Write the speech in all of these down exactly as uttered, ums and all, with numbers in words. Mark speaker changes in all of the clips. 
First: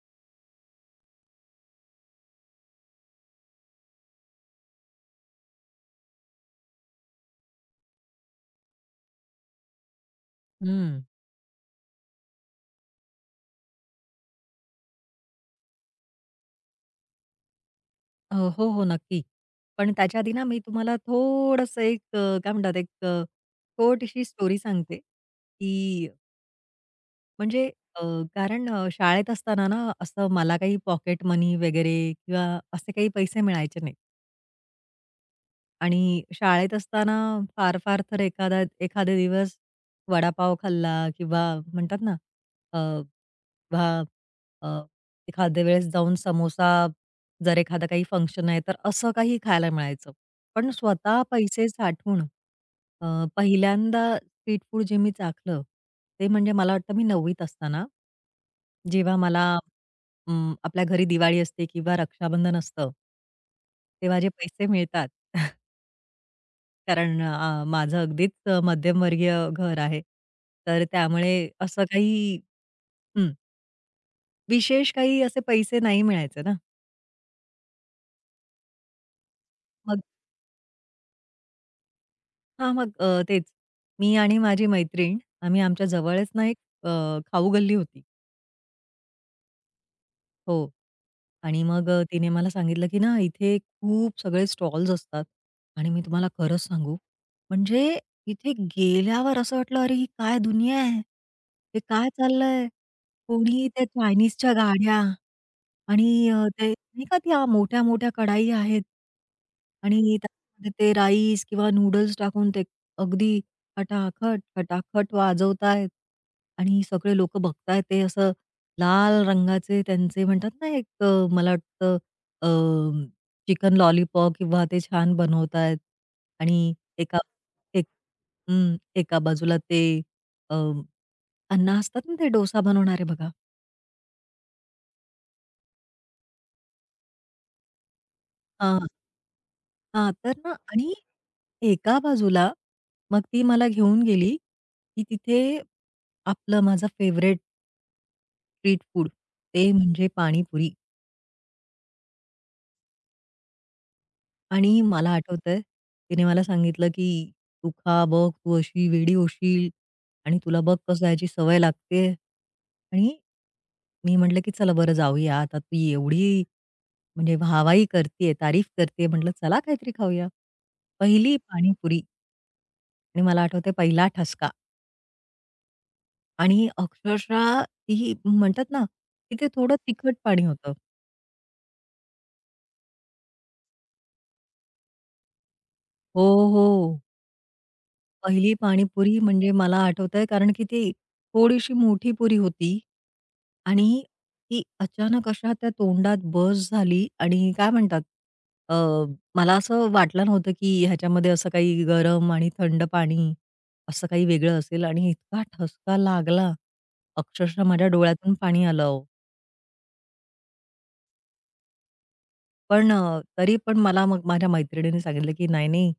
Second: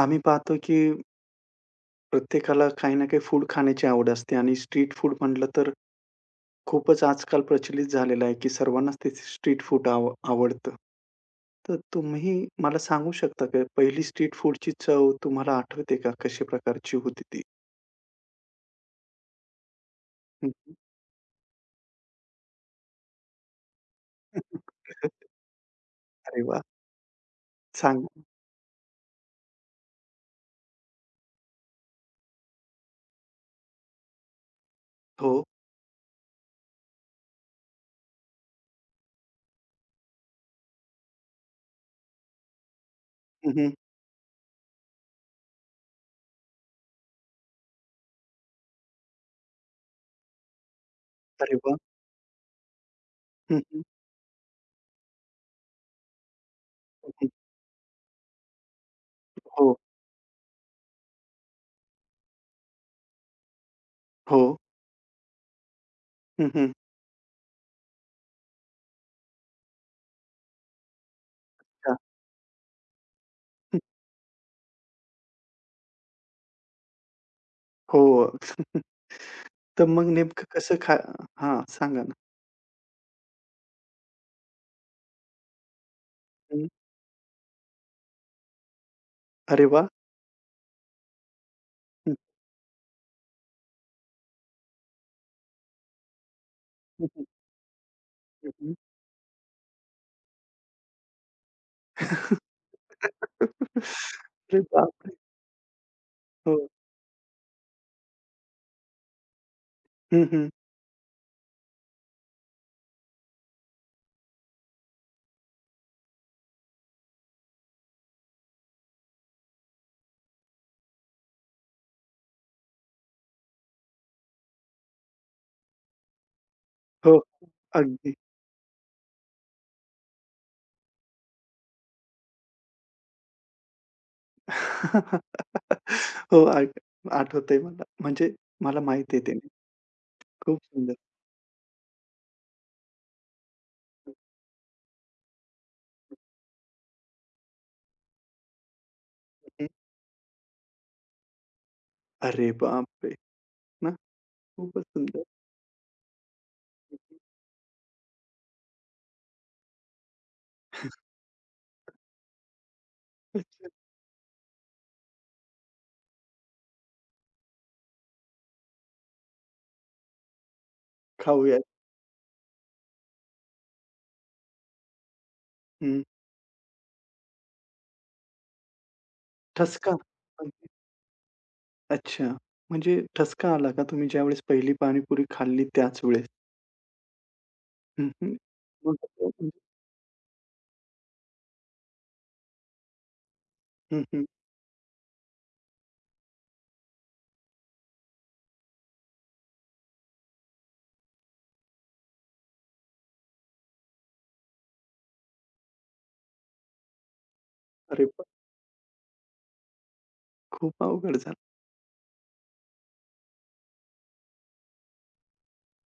Speaker 1: आम्ही पाहतो, की प्रत्येकाला काही ना काही फूड खाण्याची आवड असते आणि स्ट्रीट फूड म्हटलं तर खूपच आजकाल प्रचलित झालेलं आहे, की सर्वांनाच ते स्ट्रीट फूड आव आवडतं.
Speaker 2: हं.
Speaker 1: तर तुम्ही मला सांगू शकता का पहिली स्ट्रीट फूडची चव तुम्हाला आठवते का? कशा प्रकारची होती ती?
Speaker 2: अ, हो, हो, नक्की. पण त्याच्या आधी ना
Speaker 1: हं,
Speaker 2: मी
Speaker 1: हं.
Speaker 2: तुम्हाला थोडंसं एक अ, काय म्हणतात एक अ, छोटीशी स्टोरी सांगते, की
Speaker 1: अरे वाह!
Speaker 2: म्हणजे अ,
Speaker 1: सांगा.
Speaker 2: कारण अ, शाळेत असताना ना असं मला काही पॉकेट मनी वगैरे किंवा असे काही पैसे मिळायचे नाहीत.
Speaker 1: हो.
Speaker 2: आणि शाळेत असताना फार फार तर एखादा एखादा दिवस वडापाव खाल्ला किंवा म्हणतात ना
Speaker 1: हं, हं.
Speaker 2: किंवा अ, एखाद्या वेळेस जाऊन समोसा, जर एखादा काही फंक्शन आहे, तर असं काही खायला मिळायचं. पण स्वतः
Speaker 1: अरे
Speaker 2: पैसे
Speaker 1: वाह!
Speaker 2: साठवून अ,
Speaker 1: हं, हं.
Speaker 2: पहिल्यांदा स्ट्रीट फूड जे मी चाखलं, ते म्हणजे मला वाटतं मी
Speaker 1: हं, हं.
Speaker 2: नववीत असताना, जेव्हा मला
Speaker 1: हो,
Speaker 2: अं, आपल्या घरी दिवाळी असते किंवा रक्षाबंधन असतं तेव्हा जे
Speaker 1: हो.
Speaker 2: पैसे मिळतात,
Speaker 1: हं, हं.
Speaker 2: कारण अ, माझं अगदीच अ, मध्यमवर्गीय घर आहे. तर त्यामुळे असं
Speaker 1: हां.
Speaker 2: काही
Speaker 1: हं.
Speaker 2: विशेष काही असे पैसे नाही मिळायचे ना.
Speaker 1: हो. तर
Speaker 2: मग
Speaker 1: मग नेमकं कसं खा हां, सांगा ना?
Speaker 2: हां, मग अ, तेच. मी आणि माझी मैत्रीण आम्ही आमच्या जवळच ना एक
Speaker 1: हं.
Speaker 2: अ, खाऊ गल्ली होती.
Speaker 1: अरे वाह!
Speaker 2: हो. आणि मग अ, तिने मला सांगितलं, की ना इथे खूप सगळे स्टॉल्स असतात आणि मी तुम्हाला खरंच सांगू,
Speaker 1: हं.
Speaker 2: म्हणजे
Speaker 1: हं,
Speaker 2: इथे
Speaker 1: हं.
Speaker 2: गेल्यावर असं वाटलं, "अरे, ही काय दुनिया आहे? हे काय चाललंय?" कोणी त्या चायनीजच्या
Speaker 1: अरे
Speaker 2: गाड्या
Speaker 1: बापरे!
Speaker 2: आणि अ,
Speaker 1: हो.
Speaker 2: ते नाही का त्या मोठ्या-मोठ्या कढाई आहेत आणि
Speaker 1: हं, हं.
Speaker 2: त्यामध्ये ते राईस किंवा नूडल्स टाकून ते अगदी खटाखट, खटाखट वाजवतायत आणि सगळे लोकं बघतायत ते असं लाल रंगाचे त्यांचे म्हणतात ना, एक अ, मला वाटतं अ, चिकन लॉलीपॉप किंवा ते छान बनवतायत आणि
Speaker 1: हो,
Speaker 2: एका एक
Speaker 1: अगदी.
Speaker 2: हं, एका बाजूला ते अ, अण्णा असतात ना, ते डोसा बनवणारे बघा.
Speaker 1: हो, ऐक आठवतंय मला. म्हणजे मला
Speaker 2: हां.
Speaker 1: माहिती आहे ते.
Speaker 2: हां, तर ना
Speaker 1: खूप
Speaker 2: आणि
Speaker 1: सुंदर.
Speaker 2: एका बाजूला मग ती मला घेऊन
Speaker 1: हं,
Speaker 2: गेली, की तिथे आपलं माझं फेव्हरेट स्ट्रीट फूड ते म्हणजे पाणीपुरी.
Speaker 1: अरे बापरे! ना,
Speaker 2: आणि
Speaker 1: खूपच
Speaker 2: मला
Speaker 1: सुंदर.
Speaker 2: आठवतंय, तिने मला सांगितलं,
Speaker 1: हं, हं.
Speaker 2: की "तू खा बघ, तू अशी वेडी होशील आणि तुला बघ कसं याची सवय लागतेय." आणि
Speaker 1: अच्छा.
Speaker 2: मी म्हटलं, की "चला बरं जाऊया आता तू एवढी म्हणजे वाहवाही करतीये, तारीफ करतीये." म्हटलं, "चला काहीतरी खाऊया." पहिली
Speaker 1: खाऊयात.
Speaker 2: पाणीपुरी आणि मला आठवतंय पहिला ठसका
Speaker 1: हं.
Speaker 2: आणि अक्षरशः ती म्हणतात ना, की ते थोडं
Speaker 1: ठसका.
Speaker 2: तिखट पाणी होतं.
Speaker 1: अच्छा. म्हणजे ठसका आला का तुम्ही ज्यावेळेस पहिली पाणीपुरी खाल्ली त्याच
Speaker 2: हो,
Speaker 1: वेळेस?
Speaker 2: हो.
Speaker 1: हं, हं.
Speaker 2: पहिली पाणीपुरी म्हणजे
Speaker 1: मग-
Speaker 2: मला आठवतंय कारण की ती थोडीशी मोठी पुरी होती
Speaker 1: हं,
Speaker 2: आणि
Speaker 1: हं.
Speaker 2: ती अचानक अशा त्या तोंडात बस झाली आणि काय म्हणतात अ, मला असं वाटलं नव्हतं की ह्याच्यामध्ये असं काही गरम आणि थंड पाणी असं काही वेगळं असेल आणि इतका ठसका लागला. अक्षरशः माझ्या
Speaker 1: अरे वाह!
Speaker 2: डोळ्यातून पाणी आलं अहो.
Speaker 1: खूप अवघड झालं.
Speaker 2: पण अ, तरी पण मला मग माझ्या मैत्रिणीने सांगितलं की "नाही, नाही,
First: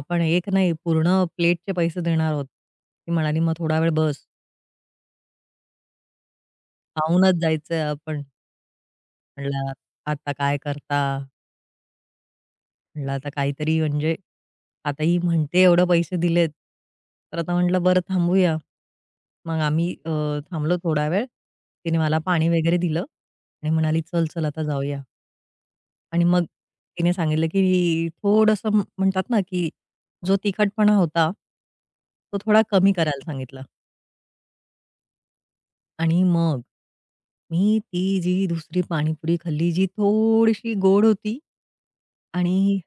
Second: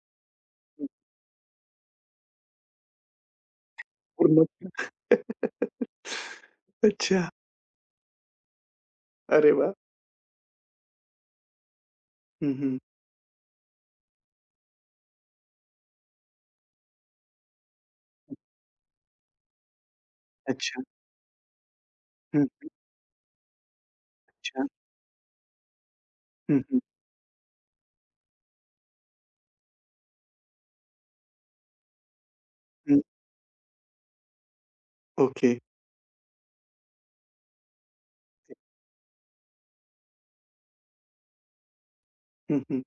Speaker 2: आपण एक नाही पूर्ण प्लेटचे पैसे देणार आहोत." ती म्हणाली, "मग थोडा वेळ बस."
Speaker 1: पूर्ण. अच्छा.
Speaker 2: खाऊनच जायचंय आपण.
Speaker 1: अरे
Speaker 2: म्हणलं
Speaker 1: वाह!
Speaker 2: आता काय करता?
Speaker 1: हं, हं.
Speaker 2: म्हणलं आता काहीतरी म्हणजे आता ही म्हणते एवढे पैसे दिलेत. तर आता म्हटलं बरं थांबूया. मग आम्ही अ, थांबलो
Speaker 1: अच्छा.
Speaker 2: थोडा वेळ. तिने मला
Speaker 1: हं,
Speaker 2: पाणी वगैरे दिलं आणि म्हणाली, "चल, चल आता
Speaker 1: अच्छा.
Speaker 2: जाऊया." आणि मग
Speaker 1: हं, हं,
Speaker 2: तिने सांगितलं, की थोडंसं म्हण- म्हणतात ना, की जो तिखटपणा होता, तो थोडा कमी
Speaker 1: हं.
Speaker 2: करायला सांगितला.
Speaker 1: ओके.
Speaker 2: आणि मग मी ती जी दुसरी पाणीपुरी खाल्ली, जी थोडीशी गोड होती
Speaker 1: हं,
Speaker 2: आणि
Speaker 1: हं.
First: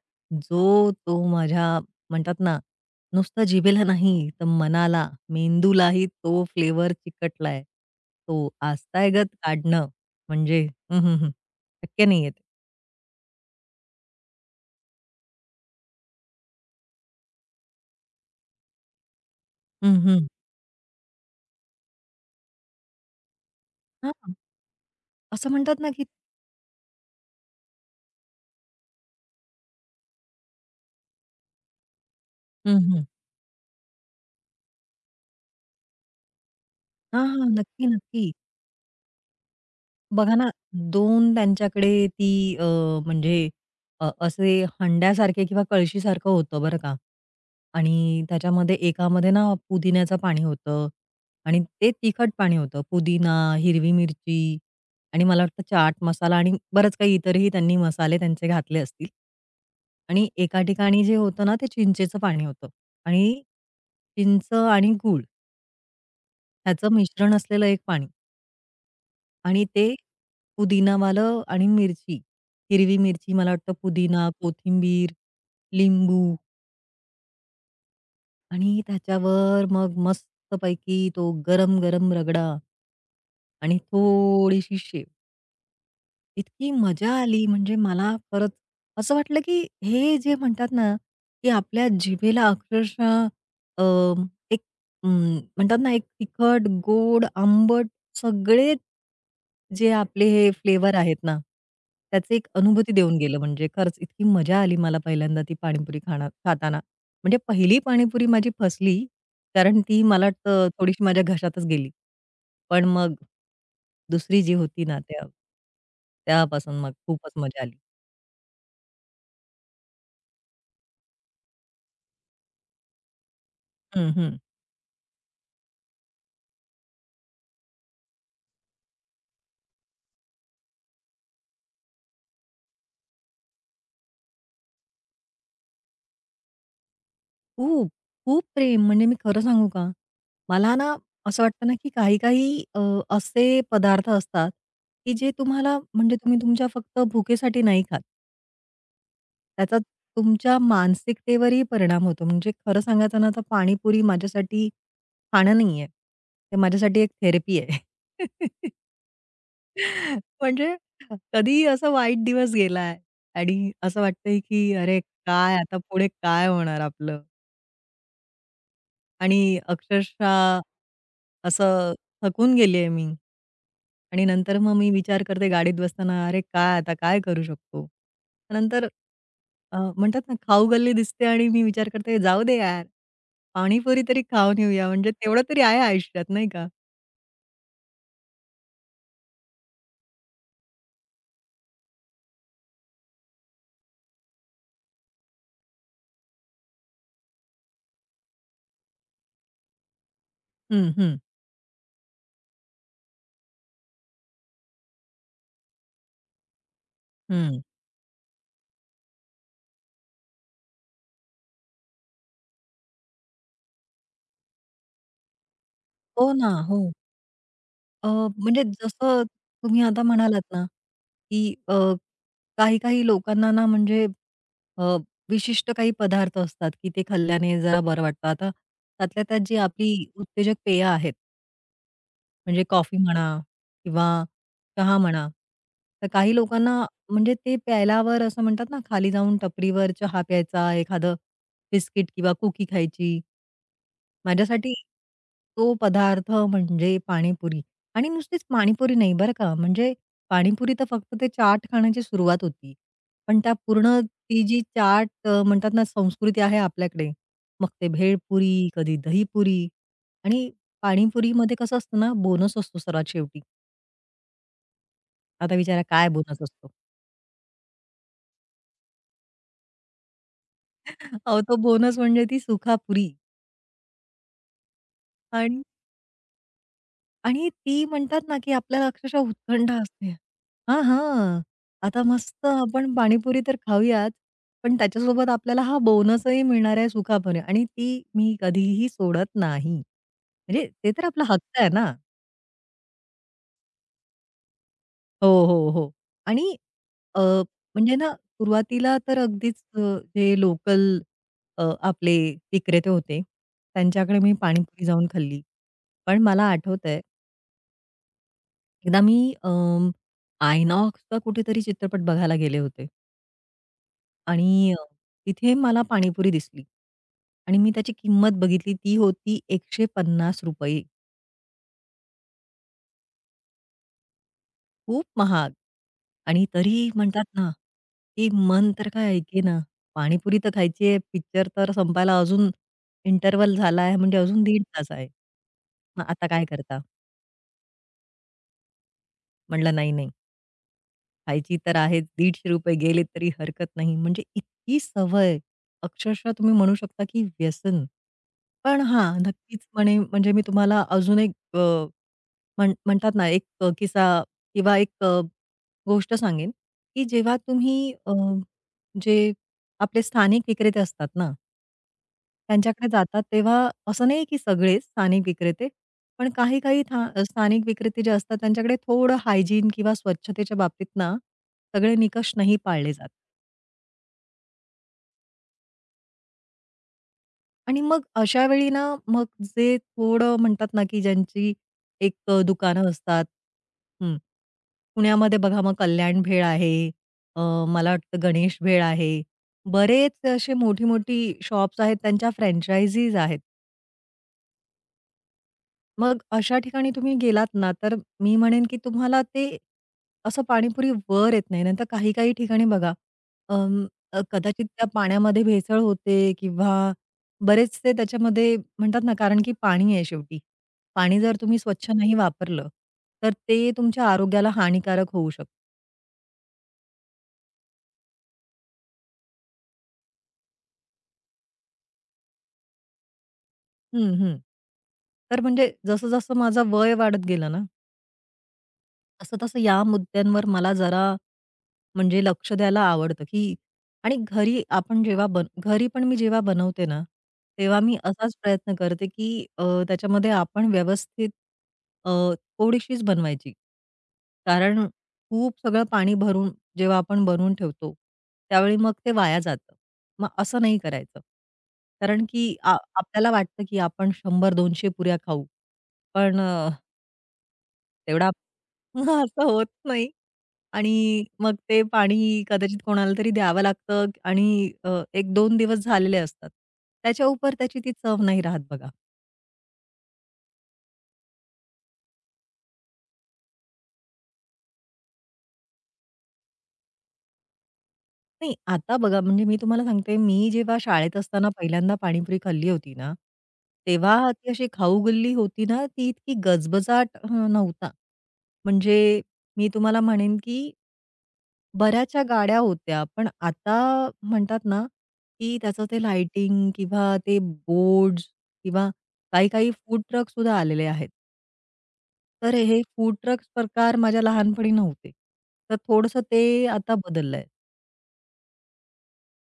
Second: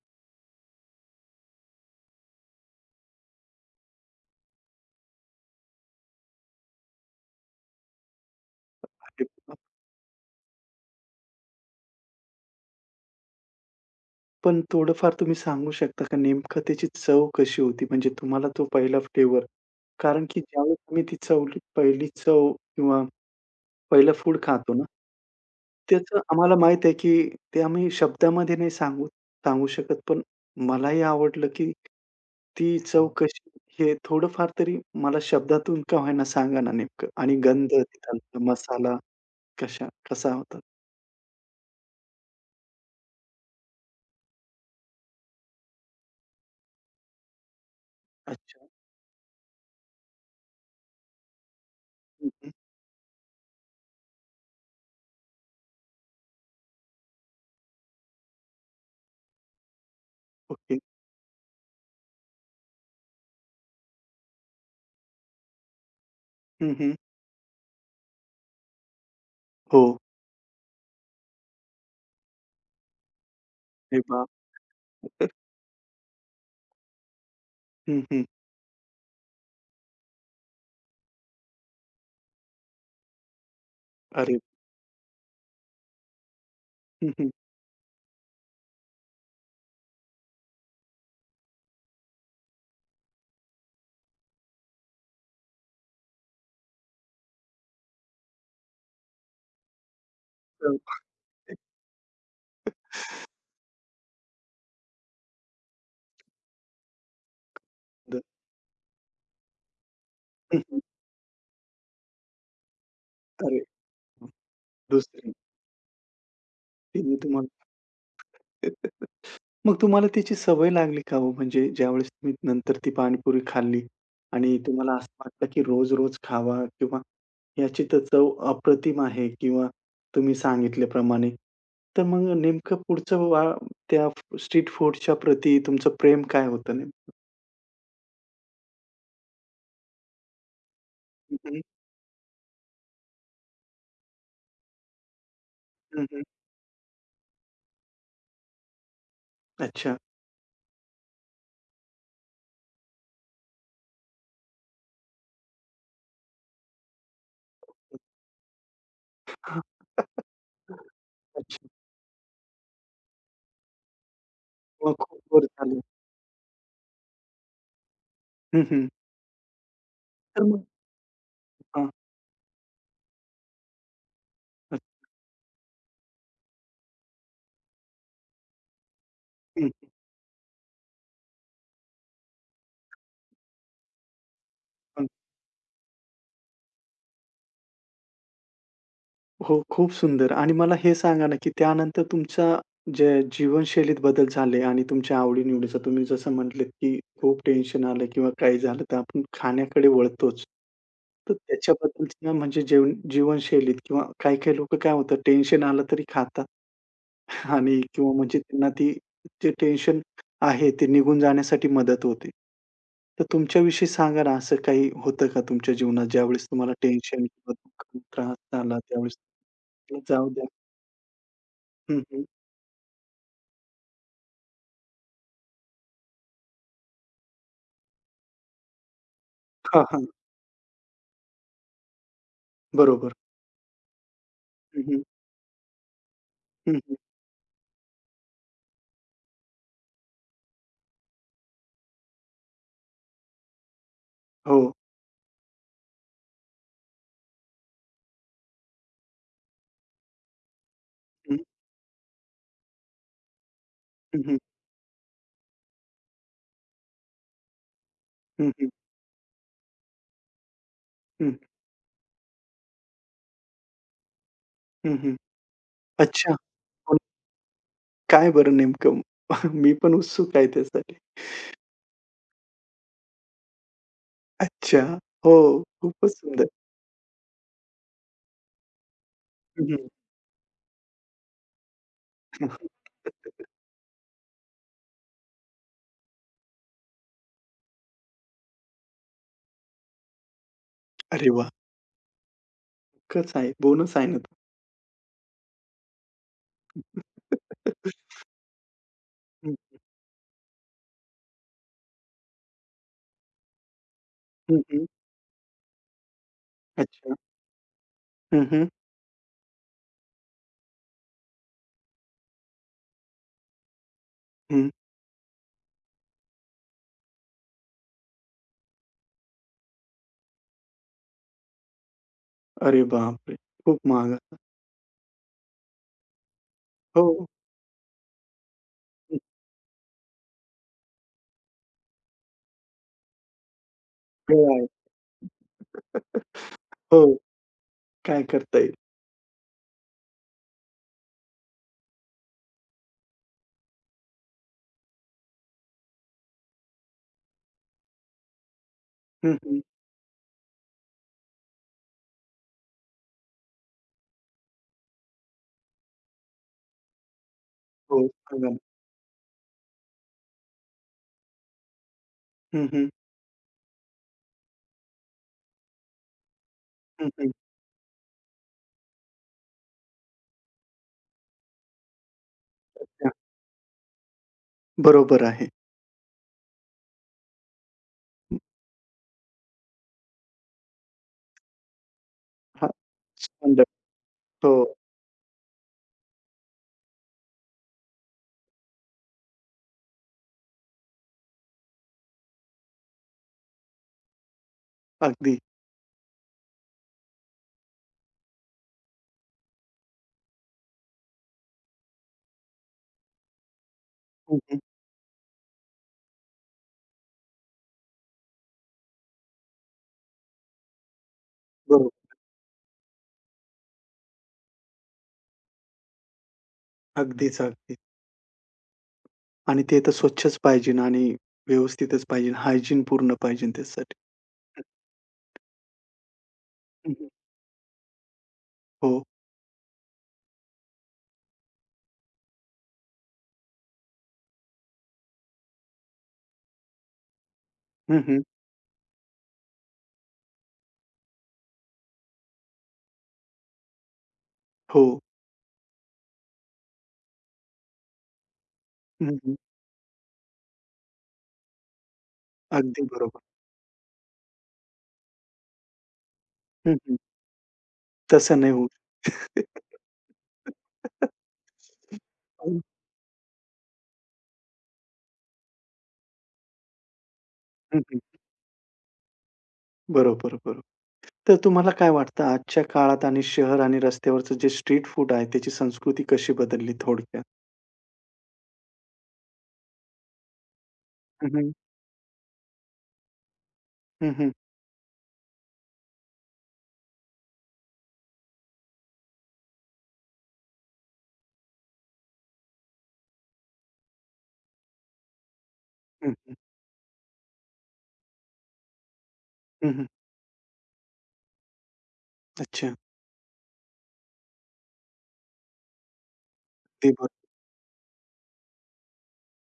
Speaker 2: जो तो माझ्या म्हणतात ना, नुसतं जिभेला नाही, तर मनाला, मेंदूलाही तो फ्लेवर चिकटलाय. तो
Speaker 1: अरे
Speaker 2: आस्तायगत
Speaker 1: वाह!
Speaker 2: काढणं म्हणजे हं, हं, हं. शक्य नाहीये ते.
Speaker 1: पण थोडंफार तुम्ही सांगू शकता का नेमकं त्याची चव कशी होती? म्हणजे तुम्हाला तो पहिला फ्लेवर
Speaker 2: हं,
Speaker 1: कारण
Speaker 2: हं.
Speaker 1: की ज्यावेळेस तुम्ही ती चव पहिली चव किंवा पहिलं
Speaker 2: हां.
Speaker 1: फूड खातो ना
Speaker 2: असं म्हणतात ना, की
Speaker 1: त्याचं आम्हाला माहीत आहे, की ते आम्ही शब्दामध्ये नाही सांगू सांगू शकत. पण मलाही आवडलं, की ती
Speaker 2: हं, हं.
Speaker 1: चव कशी हे थोडंफार तरी मला शब्दातून का होईना सांगा ना नेमकं
Speaker 2: हां,
Speaker 1: आणि
Speaker 2: हां.
Speaker 1: गंध
Speaker 2: नक्की, नक्की.
Speaker 1: तिथालचा मसाला कशा कसा
Speaker 2: बघा ना,
Speaker 1: होता?
Speaker 2: दोन त्यांच्याकडे ती अ, म्हणजे अ, असे हंड्यासारखे किंवा कळशीसारखं होतं बरं का आणि
Speaker 1: अच्छा.
Speaker 2: त्याच्यामध्ये एकामध्ये ना पुदिन्याचं पाणी होतं आणि ते
Speaker 1: हं,
Speaker 2: तिखट
Speaker 1: हं.
Speaker 2: पाणी होतं. पुदिना, हिरवी मिरची आणि मला वाटतं चाट मसाला आणि बरंच काही इतरही त्यांनी मसाले त्यांचे घातले असतील आणि एका
Speaker 1: ओके.
Speaker 2: ठिकाणी जे होतं ना, ते चिंचेचं पाणी होतं आणि चिंच आणि गूळ
Speaker 1: हं,
Speaker 2: ह्याचं
Speaker 1: हं.
Speaker 2: मिश्रण असलेलं एक पाणी. आणि
Speaker 1: हो.
Speaker 2: ते पुदिनावालं आणि मिरची, हिरवी मिरची मला वाटतं
Speaker 1: अरे
Speaker 2: पुदिना,
Speaker 1: बापरे!
Speaker 2: कोथिंबीर, लिंबू
Speaker 1: हं, हं.
Speaker 2: आणि त्याच्यावर मग मस्तपैकी तो गरम-गरम रगडा आणि
Speaker 1: अरे!
Speaker 2: थोडीशी शेव. इतकी
Speaker 1: हं,
Speaker 2: मजा
Speaker 1: हं.
Speaker 2: आली म्हणजे मला परत असं वाटलं, की हे जे म्हणतात ना, की आपल्या जिभेला अक्षरशः अ, एक अं, म्हणतात ना, एक तिखट, गोड, आंबट सगळे जे आपले हे
Speaker 1: चव
Speaker 2: फ्लेवर आहेत ना, त्याची एक अनुभूती देऊन गेलं. म्हणजे खरंच इतकी मजा आली मला पहिल्यांदा ती पाणीपुरी खाणं खाताना. म्हणजे पहिली
Speaker 1: गंध.
Speaker 2: पाणीपुरी माझी फसली, कारण ती मला
Speaker 1: हं,
Speaker 2: वाटतं
Speaker 1: हं.
Speaker 2: थोडीशी माझ्या घशातच गेली. पण मग
Speaker 1: अरे!
Speaker 2: दुसरी जी होती ना त्या
Speaker 1: दुसरी
Speaker 2: त्यापासून मग
Speaker 1: तिने
Speaker 2: खूपच
Speaker 1: तुम्हाला
Speaker 2: मजा आली.
Speaker 1: मग तुम्हाला त्याची सवय लागली का हो? म्हणजे ज्यावेळेस तुम्ही नंतर ती पाणीपुरी खाल्ली
Speaker 2: हं, हं.
Speaker 1: आणि तुम्हाला असं वाटलं, की रोज-रोज खावा किंवा याची तर चव अप्रतिम आहे किंवा तुम्ही सांगितल्याप्रमाणे. तर मग नेमकं पुढचं वा त्या स्ट्रीट फूडच्या प्रती तुमचं प्रेम काय होतं नेमकं?
Speaker 2: खूप, खूप प्रेम म्हणजे मी खरं सांगू का? मला ना
Speaker 1: हं,
Speaker 2: असं
Speaker 1: हं.
Speaker 2: वाटतं ना, की काही-काही अ, असे पदार्थ असतात, की जे तुम्हाला म्हणजे
Speaker 1: हं,
Speaker 2: तुम्ही तुमच्या फक्त भुकेसाठी नाही खात. त्याचा
Speaker 1: अच्छा.
Speaker 2: तुमच्या मानसिकतेवरही परिणाम होतो. म्हणजे खरं सांगायचं ना, तर पाणीपुरी माझ्यासाठी खाणं नाहीये. ते माझ्यासाठी एक थेरपी आहे.
Speaker 1: हां.
Speaker 2: म्हणजे कधीही
Speaker 1: अच्छा.
Speaker 2: असा वाईट दिवस गेलाय आणि असं वाटतंय की
Speaker 1: मग
Speaker 2: अरे
Speaker 1: खूप वर
Speaker 2: काय आता
Speaker 1: झालं.
Speaker 2: पुढे काय होणार आपलं?
Speaker 1: हं, हं.
Speaker 2: आणि
Speaker 1: तर
Speaker 2: अक्षरशः
Speaker 1: मग हां.
Speaker 2: असं थकून गेली मी. आणि नंतर मग
Speaker 1: अच्छा.
Speaker 2: मी विचार करते गाडीत बसताना, अरे काय आता काय करू शकतो? नंतर
Speaker 1: हं.
Speaker 2: अ, म्हणतात ना खाऊ गल्ली दिसते आणि मी विचार करते जाऊ दे यार, पाणीपुरी तरी खाऊन येऊया म्हणजे तेवढं तरी आहे आयुष्यात नाही का?
Speaker 1: हो, खूप सुंदर आणि मला हे सांगा ना, की त्यानंतर तुमच्या जे जीवनशैलीत बदल झाले आणि तुमच्या आवडी-निवडीचं तुम्ही जसं म्हटलेत, की खूप टेन्शन आलं किंवा काही झालं तर आपण खाण्याकडे वळतोच.
Speaker 2: हं, हं.
Speaker 1: तर त्याच्याबद्दलचं म्हणजे जेवण जीवनशैलीत किंवा काही-काही लोकं काय होतात टेन्शन आलं तरी खातात.
Speaker 2: हं.
Speaker 1: आणि किंवा म्हणजे त्यांना ती जे टेन्शन आहे ते निघून जाण्यासाठी मदत होते. तर तुमच्याविषयी सांगा ना, असं काही होतं का तुमच्या जीवनात
Speaker 2: हो
Speaker 1: ज्यावेळेस
Speaker 2: ना,
Speaker 1: तुम्हाला
Speaker 2: हो.
Speaker 1: टेन्शन किंवा दुःख,
Speaker 2: अ,
Speaker 1: त्रास
Speaker 2: म्हणजे
Speaker 1: झाला त्यावेळेस
Speaker 2: जसं तुम्ही आता
Speaker 1: म्हटलं जाऊ
Speaker 2: म्हणालात
Speaker 1: द्या.
Speaker 2: ना, की अ,
Speaker 1: हं, हं.
Speaker 2: काही-काही लोकांना ना म्हणजे अ, विशिष्ट काही पदार्थ असतात, की ते खाल्ल्याने जरा बरं वाटतं. आता त्यातल्या त्यात जी
Speaker 1: हां,
Speaker 2: आपली
Speaker 1: हां.
Speaker 2: उत्तेजक पेय आहेत, म्हणजे कॉफी
Speaker 1: बरोबर.
Speaker 2: म्हणा किंवा
Speaker 1: हं,
Speaker 2: चहा
Speaker 1: हं.
Speaker 2: म्हणा. तर काही
Speaker 1: हं,
Speaker 2: लोकांना
Speaker 1: हं.
Speaker 2: म्हणजे ते प्यायल्यावर असं म्हणतात ना, खाली जाऊन टपरीवर चहा प्यायचा, एखादं बिस्किट किंवा कुकी खायची.
Speaker 1: हो.
Speaker 2: माझ्यासाठी तो पदार्थ म्हणजे पाणीपुरी आणि नुसतीच पाणीपुरी नाही बरं का, म्हणजे पाणीपुरी तर फक्त ते
Speaker 1: हं,
Speaker 2: चाट खाण्याची सुरुवात होती. पण त्या पूर्ण
Speaker 1: हं, हं.
Speaker 2: ती जी चाट अ, म्हणतात ना संस्कृती आहे आपल्याकडे, मग ते
Speaker 1: हं, हं.
Speaker 2: भेळपुरी, कधी दहीपुरी आणि
Speaker 1: हं,
Speaker 2: पाणीपुरीमध्ये कसं असतं ना बोनस असतो सर्वात शेवटी.
Speaker 1: हं, हं.
Speaker 2: आता विचारा काय
Speaker 1: अच्छा.
Speaker 2: बोनस असतो?
Speaker 1: पण काय बरं नेमकं? मी पण उत्सुक आहे त्यासाठी.
Speaker 2: अहो, तो बोनस म्हणजे ती सुखापुरी
Speaker 1: अच्छा. हो.
Speaker 2: आणि
Speaker 1: खूपच सुंदर.
Speaker 2: आणि ती म्हणतात ना, की आपल्याला अक्षरशः
Speaker 1: हं,
Speaker 2: उत्कंठा
Speaker 1: हं.
Speaker 2: असते. हां, हां. आता मस्त आपण पाणीपुरी तर खाऊयाच, पण त्याच्यासोबत आपल्याला हा बोनसही मिळणार आहे सुखा पनीर आणि ती मी कधीही सोडत नाही. म्हणजे ते तर आपला
Speaker 1: अरे वाह!
Speaker 2: हक्क आहे ना.
Speaker 1: खूपच आहे. बोनस आहे ना. तो.
Speaker 2: हो, हो, हो. आणि अ, म्हणजे ना सुरुवातीला तर अगदीच अ, जे लोकल आपले विक्रेते होते, त्यांच्याकडे मी
Speaker 1: हं, हं.
Speaker 2: पाणीपुरी जाऊन खाल्ली. पण मला आठवतंय
Speaker 1: अच्छा. हं, हं.
Speaker 2: एकदा मी अं, आयनॉक्सचा कुठेतरी चित्रपट बघायला गेले होते
Speaker 1: हं.
Speaker 2: आणि अ, तिथे मला पाणीपुरी दिसली आणि मी त्याची किंमत बघितली ती होती ₹एकशे पन्नास
Speaker 1: अरे बापरे! खूप महाग असतात.
Speaker 2: खूप महाग आणि तरी
Speaker 1: हो.
Speaker 2: म्हणतात ना, की मन तर काय
Speaker 1: हं.
Speaker 2: ऐके ना, पाणीपुरी तर खायची आहे, पिक्चर तर संपायला अजून इंटरव्हल झाला आहे म्हणजे अजून
Speaker 1: वेळ
Speaker 2: दीड
Speaker 1: आहे.
Speaker 2: तास आहे. मग आता काय करता?
Speaker 1: हो. काय करता येईल?
Speaker 2: म्हटलं नाही, नाही. खायची तर आहेच. ₹दीडशे गेले तरी हरकत नाही. म्हणजे इतकी सवय, अक्षरशः तुम्ही म्हणू शकता की व्यसन. पण हां,
Speaker 1: हं,
Speaker 2: नक्कीच
Speaker 1: हं.
Speaker 2: म्हणे म्हणजे मी तुम्हाला अजून एक अ, म्हण म्हणतात ना, एक अ, किस्सा किंवा एक अ, गोष्ट सांगेन, की जेव्हा तुम्ही
Speaker 1: हो.
Speaker 2: अ,
Speaker 1: सांगा ना.
Speaker 2: जे आपले स्थानिक विक्रेते असतात ना
Speaker 1: हं,
Speaker 2: त्यांच्याकडे
Speaker 1: हं.
Speaker 2: जातात तेव्हा असं नाही की सगळेच स्थानिक विक्रेते, पण काही-काही
Speaker 1: हं,
Speaker 2: था
Speaker 1: हं.
Speaker 2: स्थानिक विक्रेते जे असतात त्यांच्याकडे थोडं हायजीन किंवा स्वच्छतेच्या बाबतीत ना, सगळे निकष नाही पाळले जात.
Speaker 1: हां. बरोबर आहे.
Speaker 2: आणि मग अशा वेळी ना, मग जे थोडं म्हणतात ना, की ज्यांची एक अ,
Speaker 1: हां.
Speaker 2: दुकानं असतात
Speaker 1: स्टँडर्ड.
Speaker 2: हं.
Speaker 1: हो.
Speaker 2: पुण्यामध्ये बघा मग कल्याण भेळ आहे, अ, मला वाटतं गणेश भेळ आहे. बरेच असे मोठी-मोठी शॉप्स आहेत त्यांच्या फ्रँचायझीज आहेत.
Speaker 1: अगदी.
Speaker 2: मग अशा ठिकाणी तुम्ही गेलात ना, तर मी म्हणेन की तुम्हाला ते असं पाणीपुरी वर येत नाही. नाहीतर काही-काही ठिकाणी बघा अं, अ,
Speaker 1: हं, हं.
Speaker 2: कदाचित त्या पाण्यामध्ये भेसळ होते किंवा बरेचसे त्याच्यामध्ये म्हणतात ना, कारण की पाणी आहे शेवटी. पाणी जर तुम्ही स्वच्छ
Speaker 1: बरोबर.
Speaker 2: नाही वापरलं, तर ते तुमच्या आरोग्याला हानिकारक होऊ शकतं.
Speaker 1: अगदीच, अगदी. आणि ते तर स्वच्छच पाहिजे आणि व्यवस्थितच पाहिजे. हायजीन पूर्ण पाहिजे त्यासाठी.
Speaker 2: हं, हं. तर म्हणजे जसं-जसं माझं
Speaker 1: हं,
Speaker 2: वय
Speaker 1: हं.
Speaker 2: वाढत गेलं ना
Speaker 1: हो.
Speaker 2: असं-तसं या मुद्द्यांवर मला जरा म्हणजे लक्ष द्यायला आवडतं, की आणि घरी आपण जेव्हा बन घरी पण मी जेव्हा बनवते ना, तेव्हा मी
Speaker 1: हं, हं.
Speaker 2: असाच प्रयत्न करते, की अ, त्याच्यामध्ये आपण व्यवस्थित अ, थोडीशीच बनवायची.
Speaker 1: हो.
Speaker 2: कारण खूप सगळं पाणी भरून जेव्हा आपण बनवून ठेवतो, त्यावेळी मग
Speaker 1: हं,
Speaker 2: ते
Speaker 1: हं.
Speaker 2: वाया जातं. मग असं नाही करायचं. कारण की आ
Speaker 1: अगदी बरोबर.
Speaker 2: आपल्याला वाटतं, की आपण शंभर ते दोनशे पुऱ्या खाऊ. पण अ,
Speaker 1: हं, हं.
Speaker 2: तेवढा
Speaker 1: तसं नाही होऊ
Speaker 2: असं
Speaker 1: शकत.
Speaker 2: होत नाही. आणि मग ते पाणी कदाचित कोणाला तरी द्यावं लागतं आणि अ, एक दोन दिवस झालेले असतात. त्याच्या उपर त्याची
Speaker 1: हं,
Speaker 2: ती
Speaker 1: हं.
Speaker 2: चव नाही राहत बघा.
Speaker 1: बरोबर, बरोबर. तर तुम्हाला काय वाटतं आजच्या काळात आणि शहर आणि रस्त्यावरचं जे स्ट्रीट फूड आहे त्याची संस्कृती कशी बदलली थोडक्यात?
Speaker 2: नाही, आता बघा म्हणजे मी तुम्हाला सांगते, मी जेव्हा शाळेत
Speaker 1: हं,
Speaker 2: असताना
Speaker 1: हं.
Speaker 2: पहिल्यांदा पाणीपुरी खाल्ली होती ना,
Speaker 1: हं, हं.
Speaker 2: तेव्हा ती अशी खाऊगल्ली होती ना, ती इतकी गजबजाट अ, नव्हता. म्हणजे मी तुम्हाला म्हणेन की बऱ्याचशा गाड्या होत्या. पण आता म्हणतात ना, की त्याचं ते
Speaker 1: हं, हं.
Speaker 2: लाइटिंग किंवा ते बोर्ड्स किंवा काही-काही
Speaker 1: हं,
Speaker 2: फूड ट्रक सुद्धा आलेले आहेत. तर
Speaker 1: अच्छा.
Speaker 2: हे फूड ट्रक्स प्रकार माझ्या लहानपणी नव्हते. तर थोडंसं ते
Speaker 1: ते
Speaker 2: आता
Speaker 1: बरं.
Speaker 2: बदललंय.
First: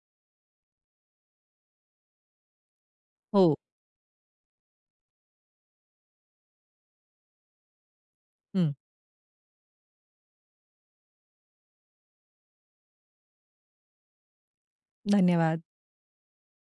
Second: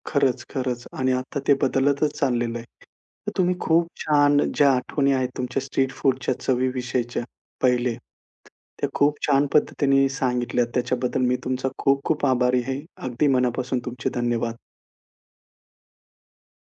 Speaker 1: खरंच, खरंच आणि आता ते बदलतच चाललेलं आहे. तर तुम्ही
Speaker 2: हो.
Speaker 1: खूप छान ज्या आठवणी आहेत तुमच्या स्ट्रीट फूडच्या चवीविषयीच्या पहिले,
Speaker 2: हं.
Speaker 1: त्या खूप छान पद्धतीने सांगितल्यात. त्याच्याबद्दल मी तुमचा खूप खूप आभारी आहे. अगदी मनापासून तुमचे धन्यवाद.
Speaker 2: धन्यवाद.